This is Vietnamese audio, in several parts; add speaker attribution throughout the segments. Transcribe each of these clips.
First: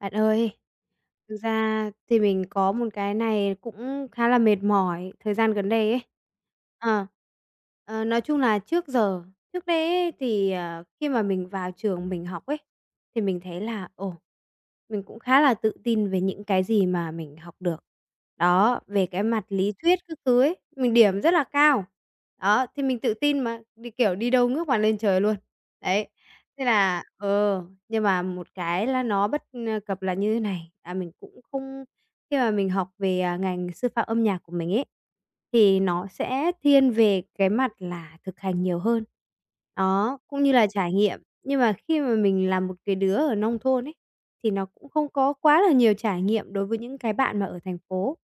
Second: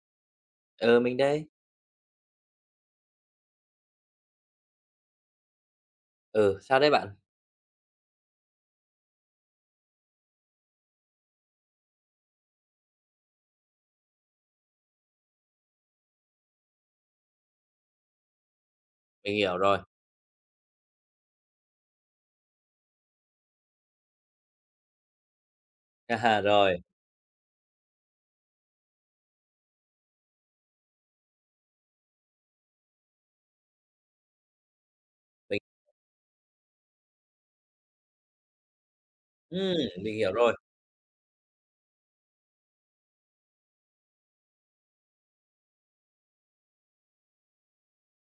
Speaker 1: Bạn ơi,
Speaker 2: Ừ, mình
Speaker 1: thực
Speaker 2: đây.
Speaker 1: ra thì mình có một cái này cũng khá là mệt mỏi thời gian gần đây ấy.
Speaker 2: Ừ, sao đấy
Speaker 1: Ờ.
Speaker 2: bạn?
Speaker 1: Nói chung là trước giờ trước đây ấy thì, khi mà mình vào trường mình học ấy, thì mình thấy là, ồ, mình cũng khá là tự tin về những cái gì mà mình học được. Đó, về cái
Speaker 2: Mình
Speaker 1: mặt
Speaker 2: hiểu
Speaker 1: lý
Speaker 2: rồi.
Speaker 1: thuyết các thứ ấy, mình điểm rất là cao. Đó, thì mình tự tin mà, kiểu, đi đâu ngước mặt lên trời luôn. Đấy,
Speaker 2: À,
Speaker 1: thế
Speaker 2: rồi,
Speaker 1: là ờ. Nhưng mà một cái là nó bất cập là như thế này, là mình cũng không khi mà mình học về, ngành sư phạm âm nhạc của mình ấy,
Speaker 2: mình
Speaker 1: thì nó sẽ thiên về cái mặt là thực hành nhiều hơn.
Speaker 2: ừm, mình
Speaker 1: Đó,
Speaker 2: hiểu
Speaker 1: cũng như
Speaker 2: rồi.
Speaker 1: là trải nghiệm. Nhưng mà khi mà mình là một cái đứa ở nông thôn ấy, thì nó cũng không có quá là nhiều trải nghiệm đối với những cái bạn mà ở thành phố.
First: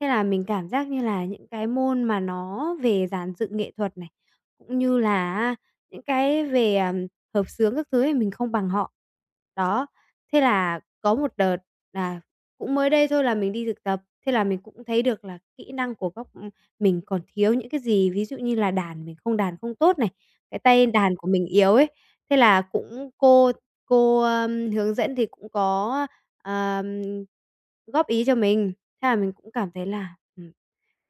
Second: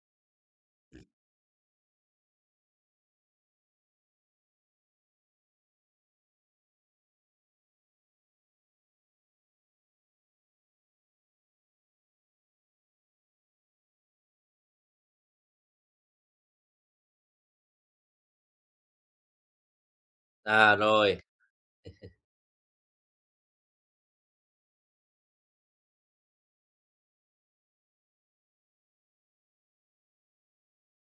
Speaker 1: Thế là mình cảm giác như là những cái môn mà nó về dàn dựng nghệ thuật này, cũng như là những cái về, hợp xướng các thứ thì mình không bằng họ. Đó, thế là có một đợt là cũng mới đây thôi là mình đi thực tập, thế là mình cũng thấy được là kỹ năng của góc, mình còn thiếu những cái gì, ví dụ như là đàn mình không đàn không tốt này, cái
Speaker 2: À,
Speaker 1: tay đàn
Speaker 2: rồi,
Speaker 1: của mình yếu ấy. Thế là cũng cô, hướng dẫn thì cũng có, ờm, góp ý cho mình, thế là mình cũng cảm thấy là,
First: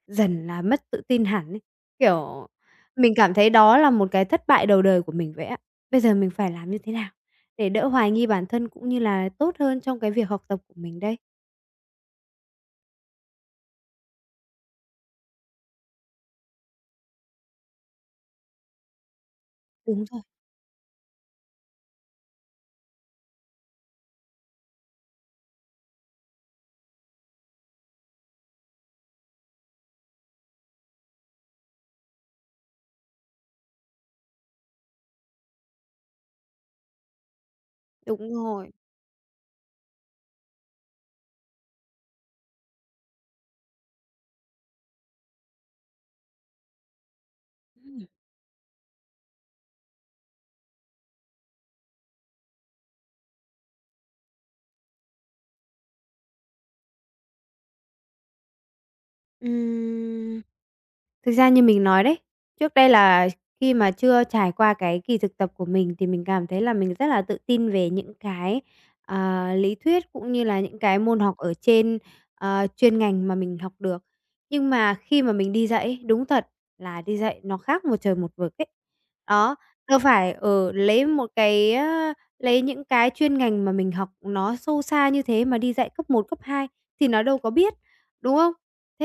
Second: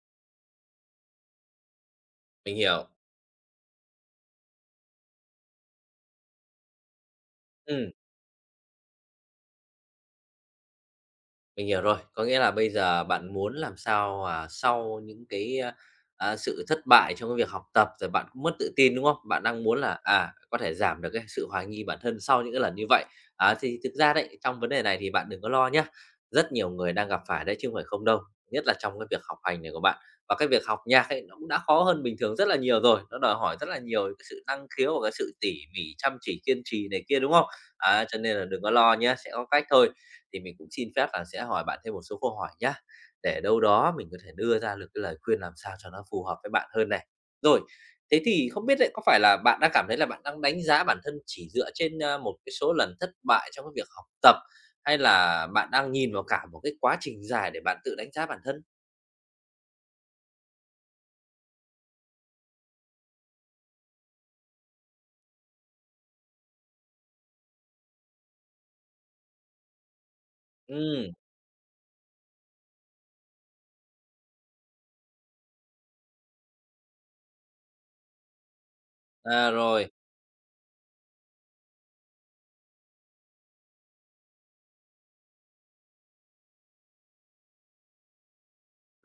Speaker 1: dần là mất tự tin hẳn ấy. Kiểu,
Speaker 2: mình hiểu.
Speaker 1: mình cảm thấy đó là một cái thất bại đầu đời của mình vậy á. Bây giờ mình phải làm như thế nào để đỡ
Speaker 2: Ừm.
Speaker 1: hoài nghi bản thân cũng như là tốt hơn trong cái việc học tập của mình đây?
Speaker 2: Mình hiểu rồi, có nghĩa là bây giờ bạn muốn làm sao mà sau những cái, sự thất bại trong cái việc học tập rồi bạn cũng mất tự tin, đúng không? Bạn đang muốn là,
Speaker 1: Đúng rồi.
Speaker 2: có thể giảm được cái sự hoài nghi bản thân sau những cái lần như vậy. À, thì thực ra đấy, trong vấn đề này thì bạn đừng có lo nhé, rất nhiều người đang gặp phải đấy chứ không phải không đâu, nhất là trong cái việc học hành này của bạn. Và cái việc học nhạc ấy, nó cũng đã khó hơn bình thường rất là nhiều rồi, nó đòi hỏi rất là nhiều cái sự năng khiếu và cái sự tỉ mỉ, chăm chỉ, kiên trì này kia, đúng không? Á, cho
Speaker 1: Đúng
Speaker 2: nên là đừng
Speaker 1: rồi.
Speaker 2: có lo nhé, sẽ có cách thôi. Thì mình cũng xin phép là sẽ hỏi bạn thêm một số câu hỏi nhá, để đâu đó mình có thể đưa ra được cái lời khuyên làm sao cho nó phù hợp với bạn hơn này. Rồi,
Speaker 1: Ừm.
Speaker 2: thế thì không biết ấy, có phải là bạn đang cảm thấy là bạn đang đánh giá bản thân chỉ dựa trên, một cái số lần thất bại trong cái việc học tập, hay là bạn đang nhìn vào cả một cái quá trình dài để bạn tự đánh giá bản thân?
Speaker 1: Thực ra như mình nói đấy, trước đây là khi mà chưa trải qua cái kỳ thực tập của mình thì mình cảm thấy là mình rất là tự tin về những cái, lý thuyết cũng như là những cái
Speaker 2: Ừ.
Speaker 1: môn học ở trên, chuyên ngành mà mình học được. Nhưng mà khi mà mình đi dạy ấy, đúng thật là đi dạy nó khác một trời một vực ấy.
Speaker 2: À,
Speaker 1: Đó,
Speaker 2: rồi,
Speaker 1: đâu phải, ở lấy một cái, á lấy những cái chuyên ngành mà mình học nó sâu xa như thế mà đi dạy cấp một cấp 2 thì nó đâu có biết, đúng không?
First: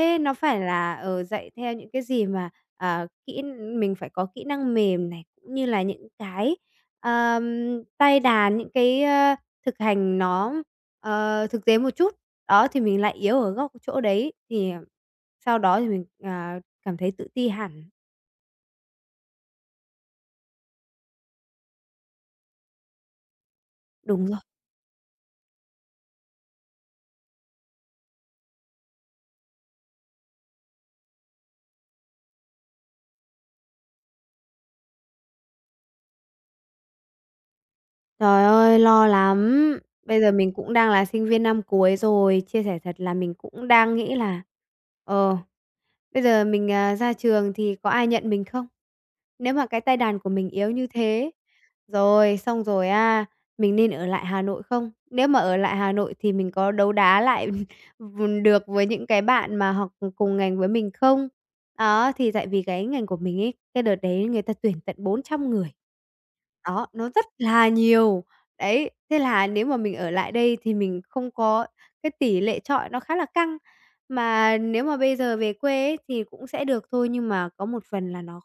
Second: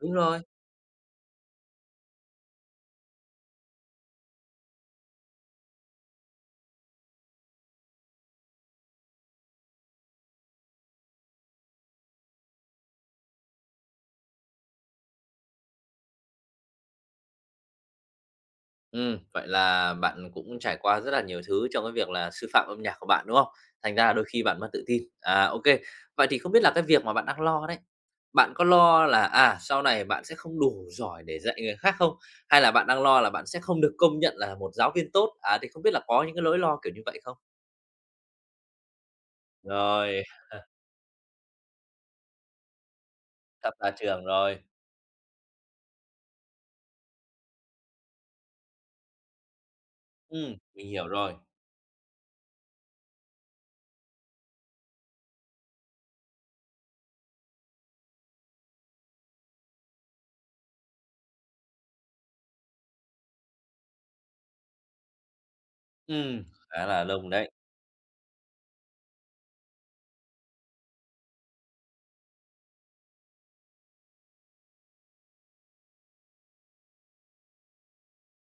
Speaker 2: đúng
Speaker 1: nó
Speaker 2: rồi.
Speaker 1: phải là, dạy theo những cái gì mà, ờ, kỹ mình phải có kỹ năng mềm này, cũng như là những cái, ờm, tay đàn, những cái, thực hành nó, thực tế một chút. Đó, thì mình lại yếu ở góc chỗ đấy, thì sau đó thì mình, cảm thấy tự ti hẳn.
Speaker 2: Vậy là bạn cũng trải qua rất là nhiều thứ trong cái việc là sư phạm âm nhạc của bạn, đúng không? Thành ra là đôi
Speaker 1: Đúng rồi.
Speaker 2: khi bạn mất tự tin. À, ô Vậy thì không biết là cái việc mà bạn đang lo đấy, bạn có lo là, sau này bạn sẽ không đủ giỏi để dạy người khác không? Hay là bạn đang lo là bạn sẽ không được công nhận là một giáo viên tốt? À, thì không biết là có những cái nỗi lo kiểu như vậy không?
Speaker 1: Trời ơi, lo lắm! Bây
Speaker 2: Rồi,
Speaker 1: giờ mình cũng đang là sinh viên năm cuối rồi, chia sẻ thật là mình cũng
Speaker 2: sắp ra
Speaker 1: đang nghĩ
Speaker 2: trường
Speaker 1: là
Speaker 2: rồi.
Speaker 1: ờ. Bây giờ mình, ra trường thì có ai nhận mình không? Nếu mà cái tay đàn của mình yếu
Speaker 2: Mình
Speaker 1: như
Speaker 2: hiểu
Speaker 1: thế,
Speaker 2: rồi.
Speaker 1: rồi xong rồi, mình nên ở lại Hà Nội không? Nếu mà ở lại Hà Nội thì mình có đấu đá lại được với những cái bạn mà học cùng ngành với mình không? Đó, thì tại vì cái ngành của mình ấy, cái đợt đấy người ta tuyển tận 400 người.
Speaker 2: Ừm,
Speaker 1: Đó,
Speaker 2: Khá là
Speaker 1: nó rất
Speaker 2: lông đấy.
Speaker 1: là nhiều. Đấy, thế là nếu mà mình ở lại đây thì mình không có cái tỷ lệ chọi nó khá là căng. Mà nếu mà bây giờ về quê ấy thì cũng sẽ được thôi, nhưng mà có một phần là nó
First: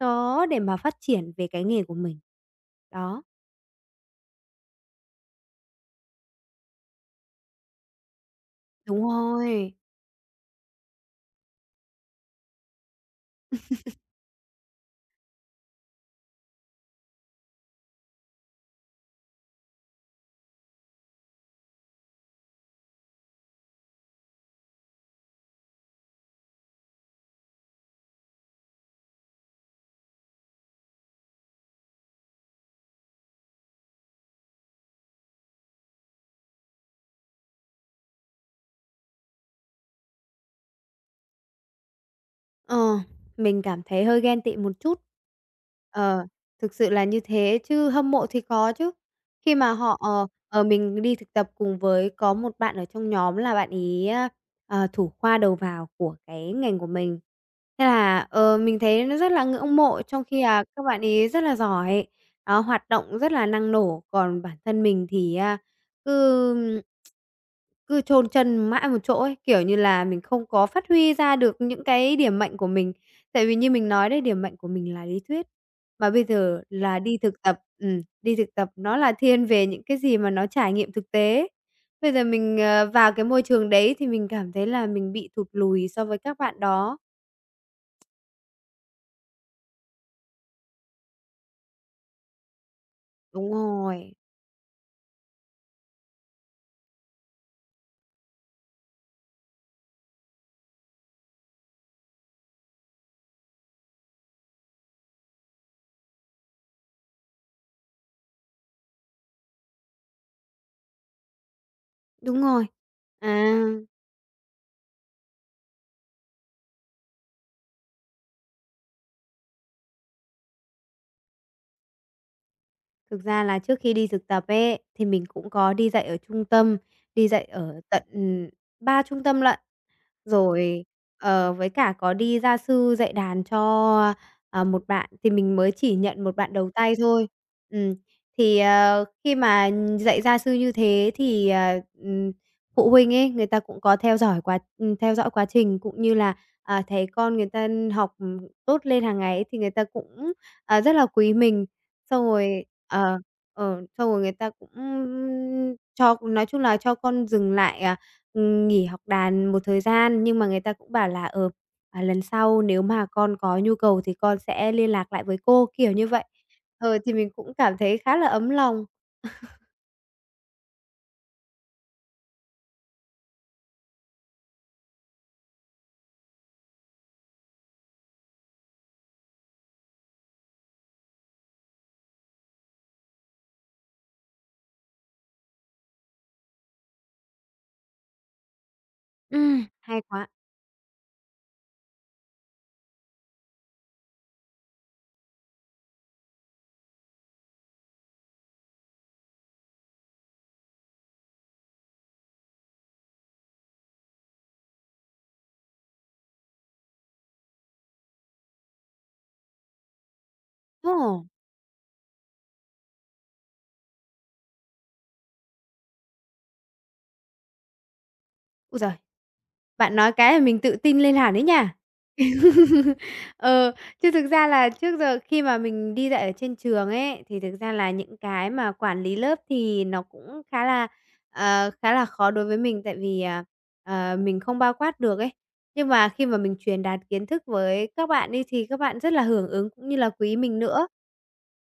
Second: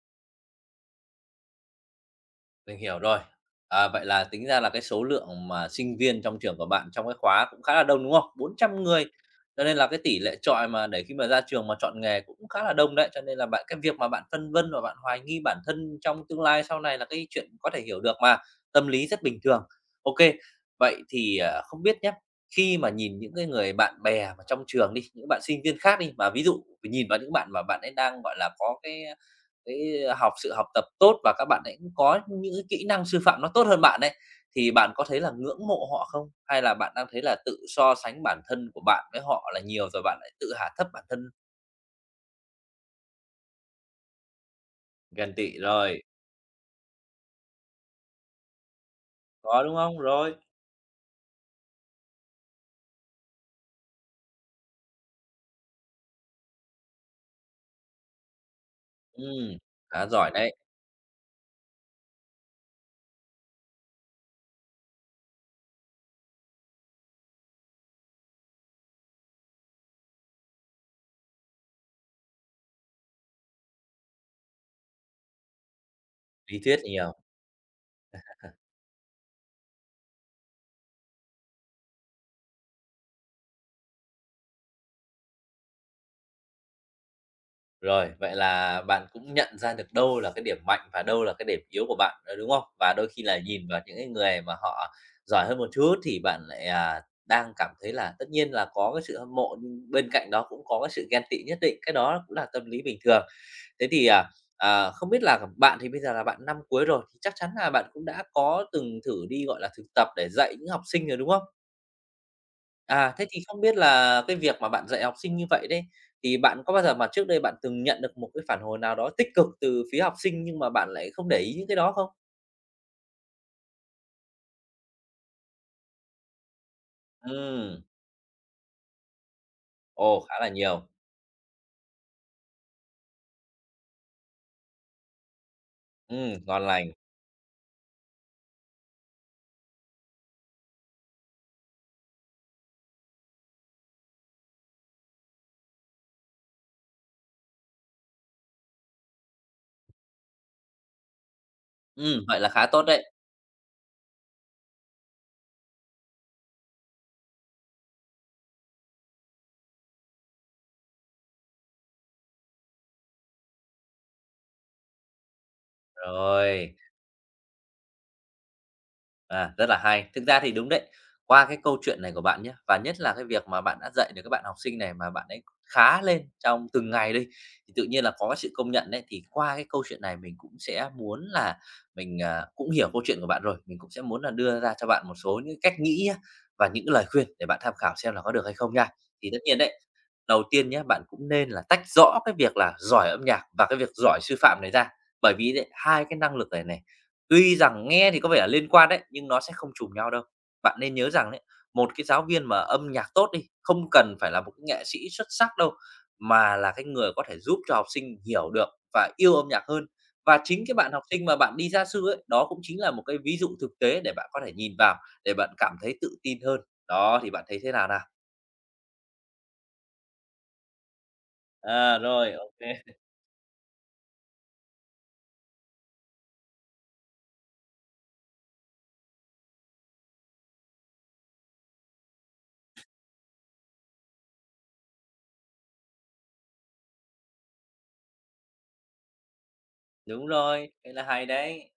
Speaker 1: khó để mà phát triển về cái nghề của mình.
Speaker 2: Mình hiểu rồi.
Speaker 1: Đó,
Speaker 2: À, vậy là tính ra là cái số lượng mà sinh viên trong trường của bạn trong cái khóa cũng khá là đông, đúng không? bốn trăm
Speaker 1: đúng
Speaker 2: người, cho
Speaker 1: rồi.
Speaker 2: nên là cái tỷ lệ chọi mà để khi mà ra trường mà chọn nghề cũng khá là đông đấy. Cho nên là bạn, cái việc mà bạn phân vân và bạn hoài nghi bản thân trong tương lai sau này là cái chuyện có thể hiểu được mà, tâm lý rất bình thường. OK. Vậy thì, không biết nhá, khi mà nhìn những cái người bạn bè mà trong trường đi, những bạn sinh viên khác đi, mà ví dụ nhìn vào những bạn mà bạn ấy đang, gọi là, có cái học sự học tập tốt và các bạn ấy cũng có những cái kỹ năng sư phạm nó tốt hơn bạn ấy, thì bạn có thấy là ngưỡng mộ họ không? Hay là bạn đang thấy là tự so sánh bản thân của bạn với họ là nhiều rồi bạn lại tự hạ thấp bản thân?
Speaker 1: Ờ, mình cảm thấy hơi ghen tị một chút.
Speaker 2: Ghen tị rồi,
Speaker 1: Ờ, thực sự là như thế, chứ hâm mộ thì có chứ. Khi
Speaker 2: có,
Speaker 1: mà
Speaker 2: đúng không? Rồi,
Speaker 1: mình đi thực tập cùng với có một bạn ở trong nhóm là bạn ý, thủ khoa đầu vào của cái ngành của mình. Thế là, mình thấy nó rất là
Speaker 2: ừm,
Speaker 1: ngưỡng mộ
Speaker 2: khá
Speaker 1: trong
Speaker 2: giỏi
Speaker 1: khi
Speaker 2: đấy,
Speaker 1: là các bạn ý rất là giỏi, đó, hoạt động rất là năng nổ, còn bản thân mình thì, cứ cứ chôn chân mãi một chỗ ấy, kiểu như là, mình không có phát huy ra được những cái điểm mạnh của mình. Tại vì như mình nói đấy, điểm mạnh của mình là lý thuyết, mà bây
Speaker 2: lý
Speaker 1: giờ
Speaker 2: thuyết
Speaker 1: là
Speaker 2: nhiều.
Speaker 1: đi thực tập nó là thiên về những cái gì mà nó trải nghiệm thực tế. Bây giờ mình, vào cái môi trường đấy thì mình cảm thấy là mình bị thụt lùi so với các bạn đó.
Speaker 2: Rồi, vậy là bạn cũng nhận ra được đâu là cái điểm mạnh và đâu là cái điểm yếu của bạn, ờ, đúng không? Và đôi khi là
Speaker 1: Đúng
Speaker 2: nhìn vào những cái
Speaker 1: rồi,
Speaker 2: người mà họ giỏi hơn một chút thì bạn lại, đang cảm thấy là tất nhiên là có cái sự hâm mộ, nhưng bên cạnh đó cũng có cái sự ghen tị nhất định, cái đó cũng là tâm lý bình thường. Thế thì, không biết là bạn thì bây giờ là bạn năm cuối rồi, thì chắc chắn là bạn cũng đã có từng thử đi, gọi là, thực tập để dạy những học sinh rồi, đúng không?
Speaker 1: đúng rồi.
Speaker 2: À, thế thì
Speaker 1: À,
Speaker 2: không biết là cái việc mà bạn dạy học sinh như vậy đấy, thì bạn có bao giờ mà trước đây bạn từng nhận được một cái phản hồi nào đó tích cực từ phía học sinh nhưng mà bạn lại không để ý những cái đó không?
Speaker 1: thực ra là trước khi đi thực tập ấy, thì mình cũng có đi dạy ở trung tâm, đi dạy ở
Speaker 2: Ừm,
Speaker 1: tận 3 trung tâm lận.
Speaker 2: ồ, khá là
Speaker 1: Rồi,
Speaker 2: nhiều.
Speaker 1: với cả có đi gia sư dạy đàn cho, một bạn thì mình mới chỉ nhận một bạn
Speaker 2: Ngon
Speaker 1: đầu
Speaker 2: lành.
Speaker 1: tay thôi. Ừm, thì, khi mà dạy gia sư như thế thìừm, phụ huynh ấy, người ta cũng có theo dõi quá trình cũng như là, thấy con người ta học, tốt lên hàng ngày ấy thì người ta cũng, rất là quý mình. Xong
Speaker 2: Vậy là
Speaker 1: rồi
Speaker 2: khá tốt đấy.
Speaker 1: ờ, xong rồi người ta cũng cho nói chung là cho con dừng lại. Nghỉ học đàn một thời gian, nhưng mà người ta cũng bảo là, "Lần sau nếu mà con có nhu cầu thì con sẽ liên lạc lại với cô", kiểu như vậy.
Speaker 2: Rồi.
Speaker 1: Thì mình cũng cảm thấy khá là ấm lòng.
Speaker 2: À, rất là hay. Thực ra thì đúng đấy. Qua cái câu chuyện này của bạn nhé và nhất là cái việc mà bạn đã dạy được các bạn học sinh này mà bạn ấy khá lên trong từng ngày đi, thì tự nhiên là có sự công nhận đấy. Thì qua cái câu chuyện này mình cũng sẽ muốn là mình, cũng hiểu câu chuyện của bạn rồi, mình cũng sẽ muốn là đưa ra cho bạn một số những cách nghĩ á, và những lời khuyên để bạn tham khảo xem là có được hay không nha. Thì tất nhiên
Speaker 1: Ừm.
Speaker 2: đấy,
Speaker 1: Hay quá!
Speaker 2: đầu tiên nhé, bạn cũng nên là tách rõ cái việc là giỏi âm nhạc và cái việc giỏi sư phạm này ra. Bởi vì đấy, hai cái năng lực này này, tuy rằng nghe thì có vẻ là liên quan đấy, nhưng nó sẽ không trùng nhau đâu. Bạn nên nhớ rằng đấy, một cái giáo viên mà âm nhạc tốt đi, không cần phải là một cái nghệ sĩ xuất sắc đâu, mà là cái người có thể giúp cho học sinh hiểu được và yêu âm nhạc hơn. Và chính cái
Speaker 1: Ồ!
Speaker 2: bạn học sinh mà bạn đi gia sư ấy, đó cũng chính là một cái ví dụ thực tế để bạn có thể nhìn vào, để bạn cảm thấy tự tin hơn. Đó, thì bạn thấy thế nào nào?
Speaker 1: Ôi giời! Bạn nói cái là mình tự tin lên hẳn ấy nha.
Speaker 2: À, rồi, OK.
Speaker 1: Ờ, chứ thực ra là trước giờ khi mà mình đi dạy ở trên trường ấy, thì thực ra là những cái mà quản lý lớp thì nó cũng khá là, khá là khó đối với mình, tại vì, mình không bao quát được ấy. Nhưng mà khi mà mình truyền đạt kiến thức với các bạn đi thì các bạn rất là hưởng ứng cũng như là
Speaker 2: Đúng
Speaker 1: quý mình
Speaker 2: rồi,
Speaker 1: nữa.
Speaker 2: thế là hay đấy.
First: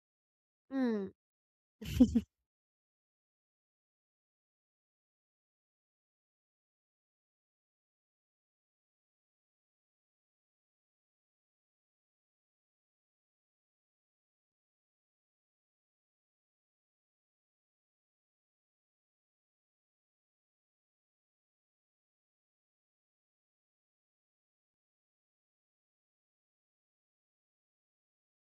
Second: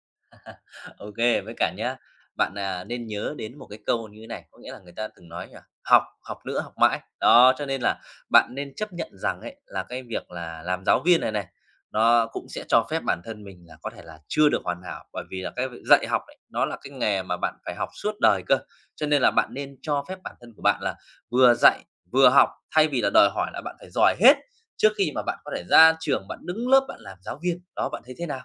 Speaker 1: Ừm.
Speaker 2: OK, với cả nhá, bạn, nên nhớ đến một cái câu như thế này, có nghĩa là người ta từng nói nhỉ, "Học, học nữa, học mãi." Đó, cho nên là bạn nên chấp nhận rằng ấy, là cái việc là làm giáo viên này này, nó cũng sẽ cho phép bản thân mình là có thể là chưa được hoàn hảo, bởi vì là cái việc dạy học ấy, nó là cái nghề mà bạn phải học suốt đời cơ. Cho nên là bạn nên cho phép bản thân của bạn là vừa dạy, vừa học, thay vì là đòi hỏi là bạn phải giỏi hết trước khi mà bạn có thể ra trường, bạn đứng lớp bạn làm giáo viên. Đó, bạn thấy thế nào?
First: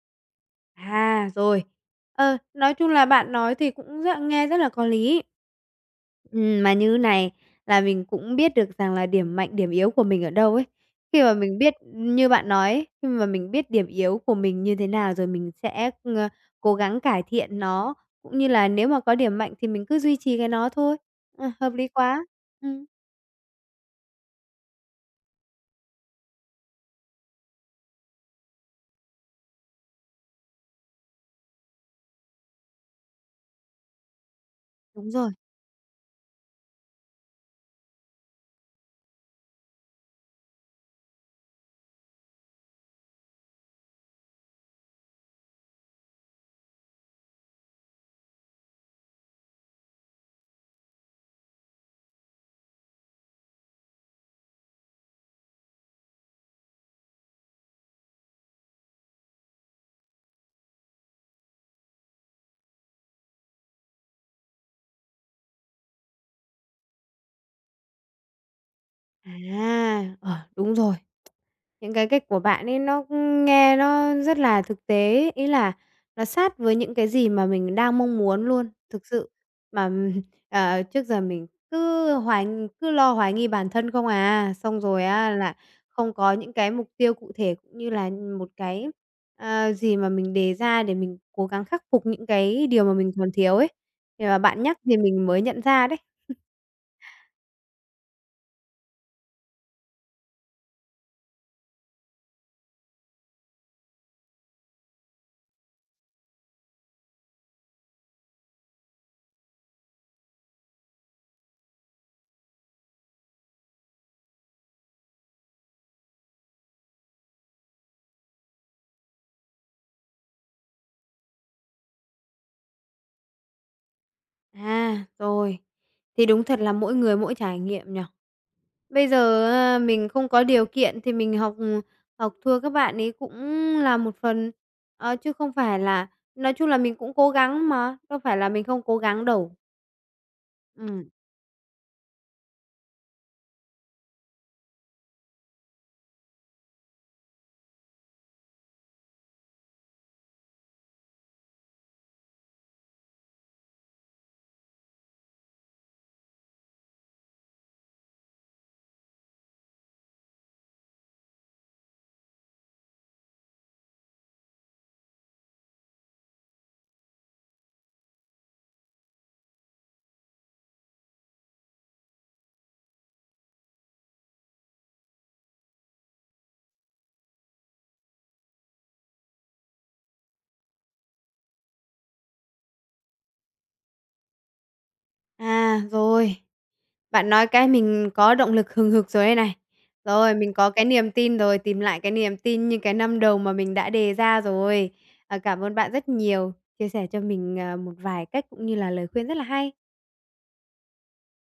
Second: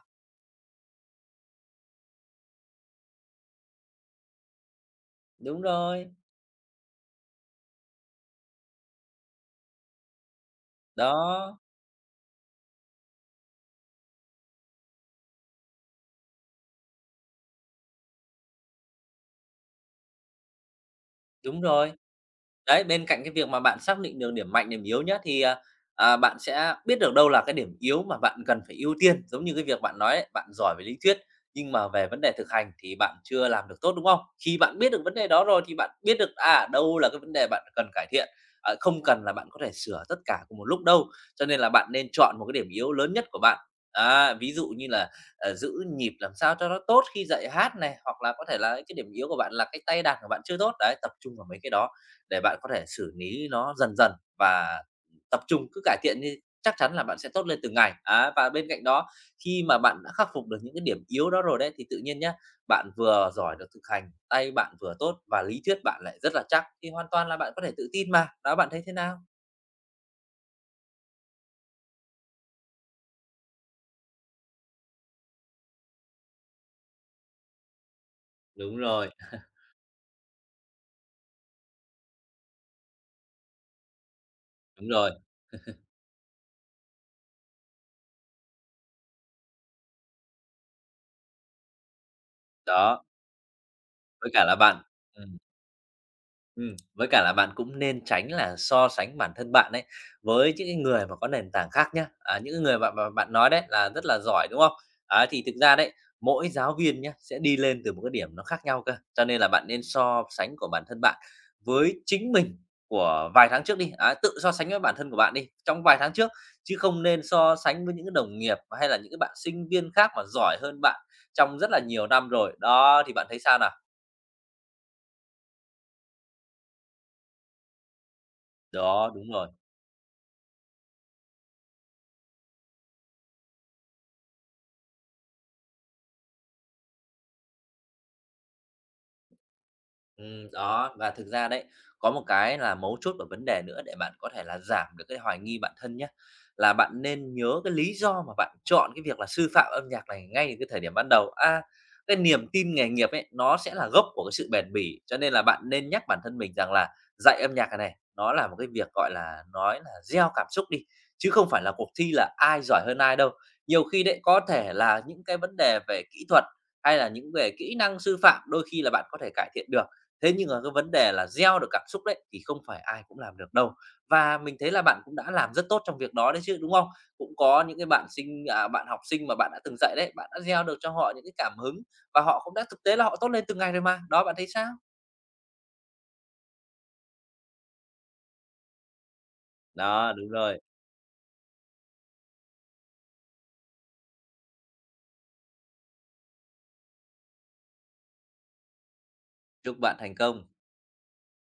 Speaker 1: À, rồi. Nói chung là bạn nói thì cũng nghe rất là có lý.
Speaker 2: Đúng rồi,
Speaker 1: Mà như này là mình cũng biết được rằng là điểm mạnh, điểm yếu của mình ở đâu ấy. Khi mà mình
Speaker 2: đó.
Speaker 1: biết như bạn nói ấy, khi mà mình biết điểm yếu của mình như thế nào rồi mình sẽ, cố gắng cải thiện nó, cũng như là nếu mà có điểm mạnh thì mình cứ duy trì cái nó thôi. Ờ,
Speaker 2: Đúng
Speaker 1: hợp lý
Speaker 2: rồi,
Speaker 1: quá. Ừm.
Speaker 2: đấy, bên cạnh cái việc mà bạn xác định được điểm mạnh, điểm yếu nhá, thì, bạn sẽ biết được đâu là cái điểm yếu mà bạn cần phải ưu tiên. Giống như cái việc bạn nói ấy, bạn giỏi về lý thuyết, nhưng mà về vấn đề thực hành thì bạn chưa làm được tốt, đúng không? Khi bạn biết được
Speaker 1: Đúng
Speaker 2: vấn đề
Speaker 1: rồi.
Speaker 2: đó rồi thì bạn biết được, đâu là cái vấn đề bạn cần cải thiện, không cần là bạn có thể sửa tất cả cùng một lúc đâu. Cho nên là bạn nên chọn một cái điểm yếu lớn nhất của bạn. Á, ví dụ như là, giữ nhịp làm sao cho nó tốt khi dạy hát này, hoặc là có thể là cái điểm yếu của bạn là cái tay đàn của bạn chưa tốt, đấy, tập trung vào mấy cái đó để bạn có thể xử lý nó dần dần và tập trung cứ cải thiện đi, chắc chắn là bạn sẽ tốt lên từng ngày. Á, và bên cạnh đó khi mà bạn đã khắc phục được những cái điểm yếu đó rồi đấy, thì tự nhiên nhé bạn vừa giỏi được thực hành, tay bạn vừa tốt và lý thuyết bạn lại rất là chắc, thì hoàn toàn là bạn có thể tự tin mà. Đó, bạn thấy thế nào?
Speaker 1: Đúng rồi. Những cái cách của bạn ấy nó nghe nó rất là thực tế ấy, ý là nó sát với những cái gì mà mình đang mong muốn luôn,
Speaker 2: Đúng
Speaker 1: thực
Speaker 2: rồi.
Speaker 1: sự. Mà, trước giờ mình cứ lo hoài nghi bản thân không, xong
Speaker 2: Đúng
Speaker 1: rồi
Speaker 2: rồi,
Speaker 1: á là không có những cái mục tiêu cụ thể cũng như là một cái, gì mà mình đề ra để mình cố gắng khắc phục những cái điều mà
Speaker 2: đó.
Speaker 1: mình còn thiếu ấy. Thì
Speaker 2: với
Speaker 1: mà
Speaker 2: cả là
Speaker 1: bạn
Speaker 2: bạn
Speaker 1: nhắc thì mình
Speaker 2: ừm.
Speaker 1: mới nhận ra đấy.
Speaker 2: Với cả là bạn cũng nên tránh là so sánh bản thân bạn ấy với những cái người mà có nền tảng khác nhá. À, những cái người bạn bạn bạn nói đấy là rất là giỏi, đúng không? Á, thì thực ra đấy, mỗi giáo viên nhá, sẽ đi lên từ một cái điểm nó khác nhau cơ, cho nên là bạn nên so sánh của bản thân bạn với chính mình của vài tháng trước đi, á, tự so sánh với bản thân của bạn đi, trong vài tháng trước, chứ không nên so sánh với những cái đồng nghiệp hay là những cái bạn sinh viên khác mà giỏi hơn bạn trong rất là nhiều năm rồi. Đó, thì bạn thấy sao nào?
Speaker 1: À, rồi. Thì đúng thật là mỗi người mỗi trải nghiệm nhỉ? Bây
Speaker 2: Đó, đúng rồi.
Speaker 1: giờ, mình không có điều kiện thì mình học thua các bạn ấy cũng là một phần, chứ không phải là nói chung là mình cũng cố gắng mà, đâu phải là mình không cố gắng đâu.
Speaker 2: Đó,
Speaker 1: Ừm,
Speaker 2: và thực ra đấy, có một cái là mấu chốt và vấn đề nữa để bạn có thể là giảm được cái hoài nghi bản thân nhé là bạn nên nhớ cái lý do mà bạn chọn cái việc là sư phạm âm nhạc này ngay từ cái thời điểm ban đầu. Cái niềm tin nghề nghiệp ấy, nó sẽ là gốc của cái sự bền bỉ, cho nên là bạn nên nhắc bản thân mình rằng là dạy âm nhạc này này, nó là một cái việc, gọi là, nói là gieo cảm xúc đi, chứ không phải là cuộc thi là ai giỏi hơn ai đâu. Nhiều khi đấy, có thể là những cái vấn đề về kỹ thuật hay là những về kỹ năng sư phạm đôi khi là bạn có thể cải thiện được, thế nhưng mà cái vấn đề là gieo được cảm xúc đấy thì không phải ai cũng làm được đâu. Và mình thấy là bạn cũng đã làm rất tốt trong việc đó đấy chứ, đúng không? Cũng có những cái bạn học sinh mà bạn đã từng dạy đấy, bạn đã gieo được cho họ những cái cảm hứng và họ cũng đã thực tế là họ tốt lên từng ngày rồi mà. Đó, bạn thấy sao?
Speaker 1: à, rồi. Bạn nói cái mình có động lực hừng hực rồi đây này.
Speaker 2: Đó, đúng
Speaker 1: Rồi, mình
Speaker 2: rồi.
Speaker 1: có cái niềm tin rồi, tìm lại cái niềm tin như cái năm đầu mà mình đã đề ra rồi. À, cảm ơn bạn rất nhiều, chia sẻ cho mình, một vài cách cũng như là lời khuyên rất là
Speaker 2: Chúc
Speaker 1: hay.
Speaker 2: bạn thành công.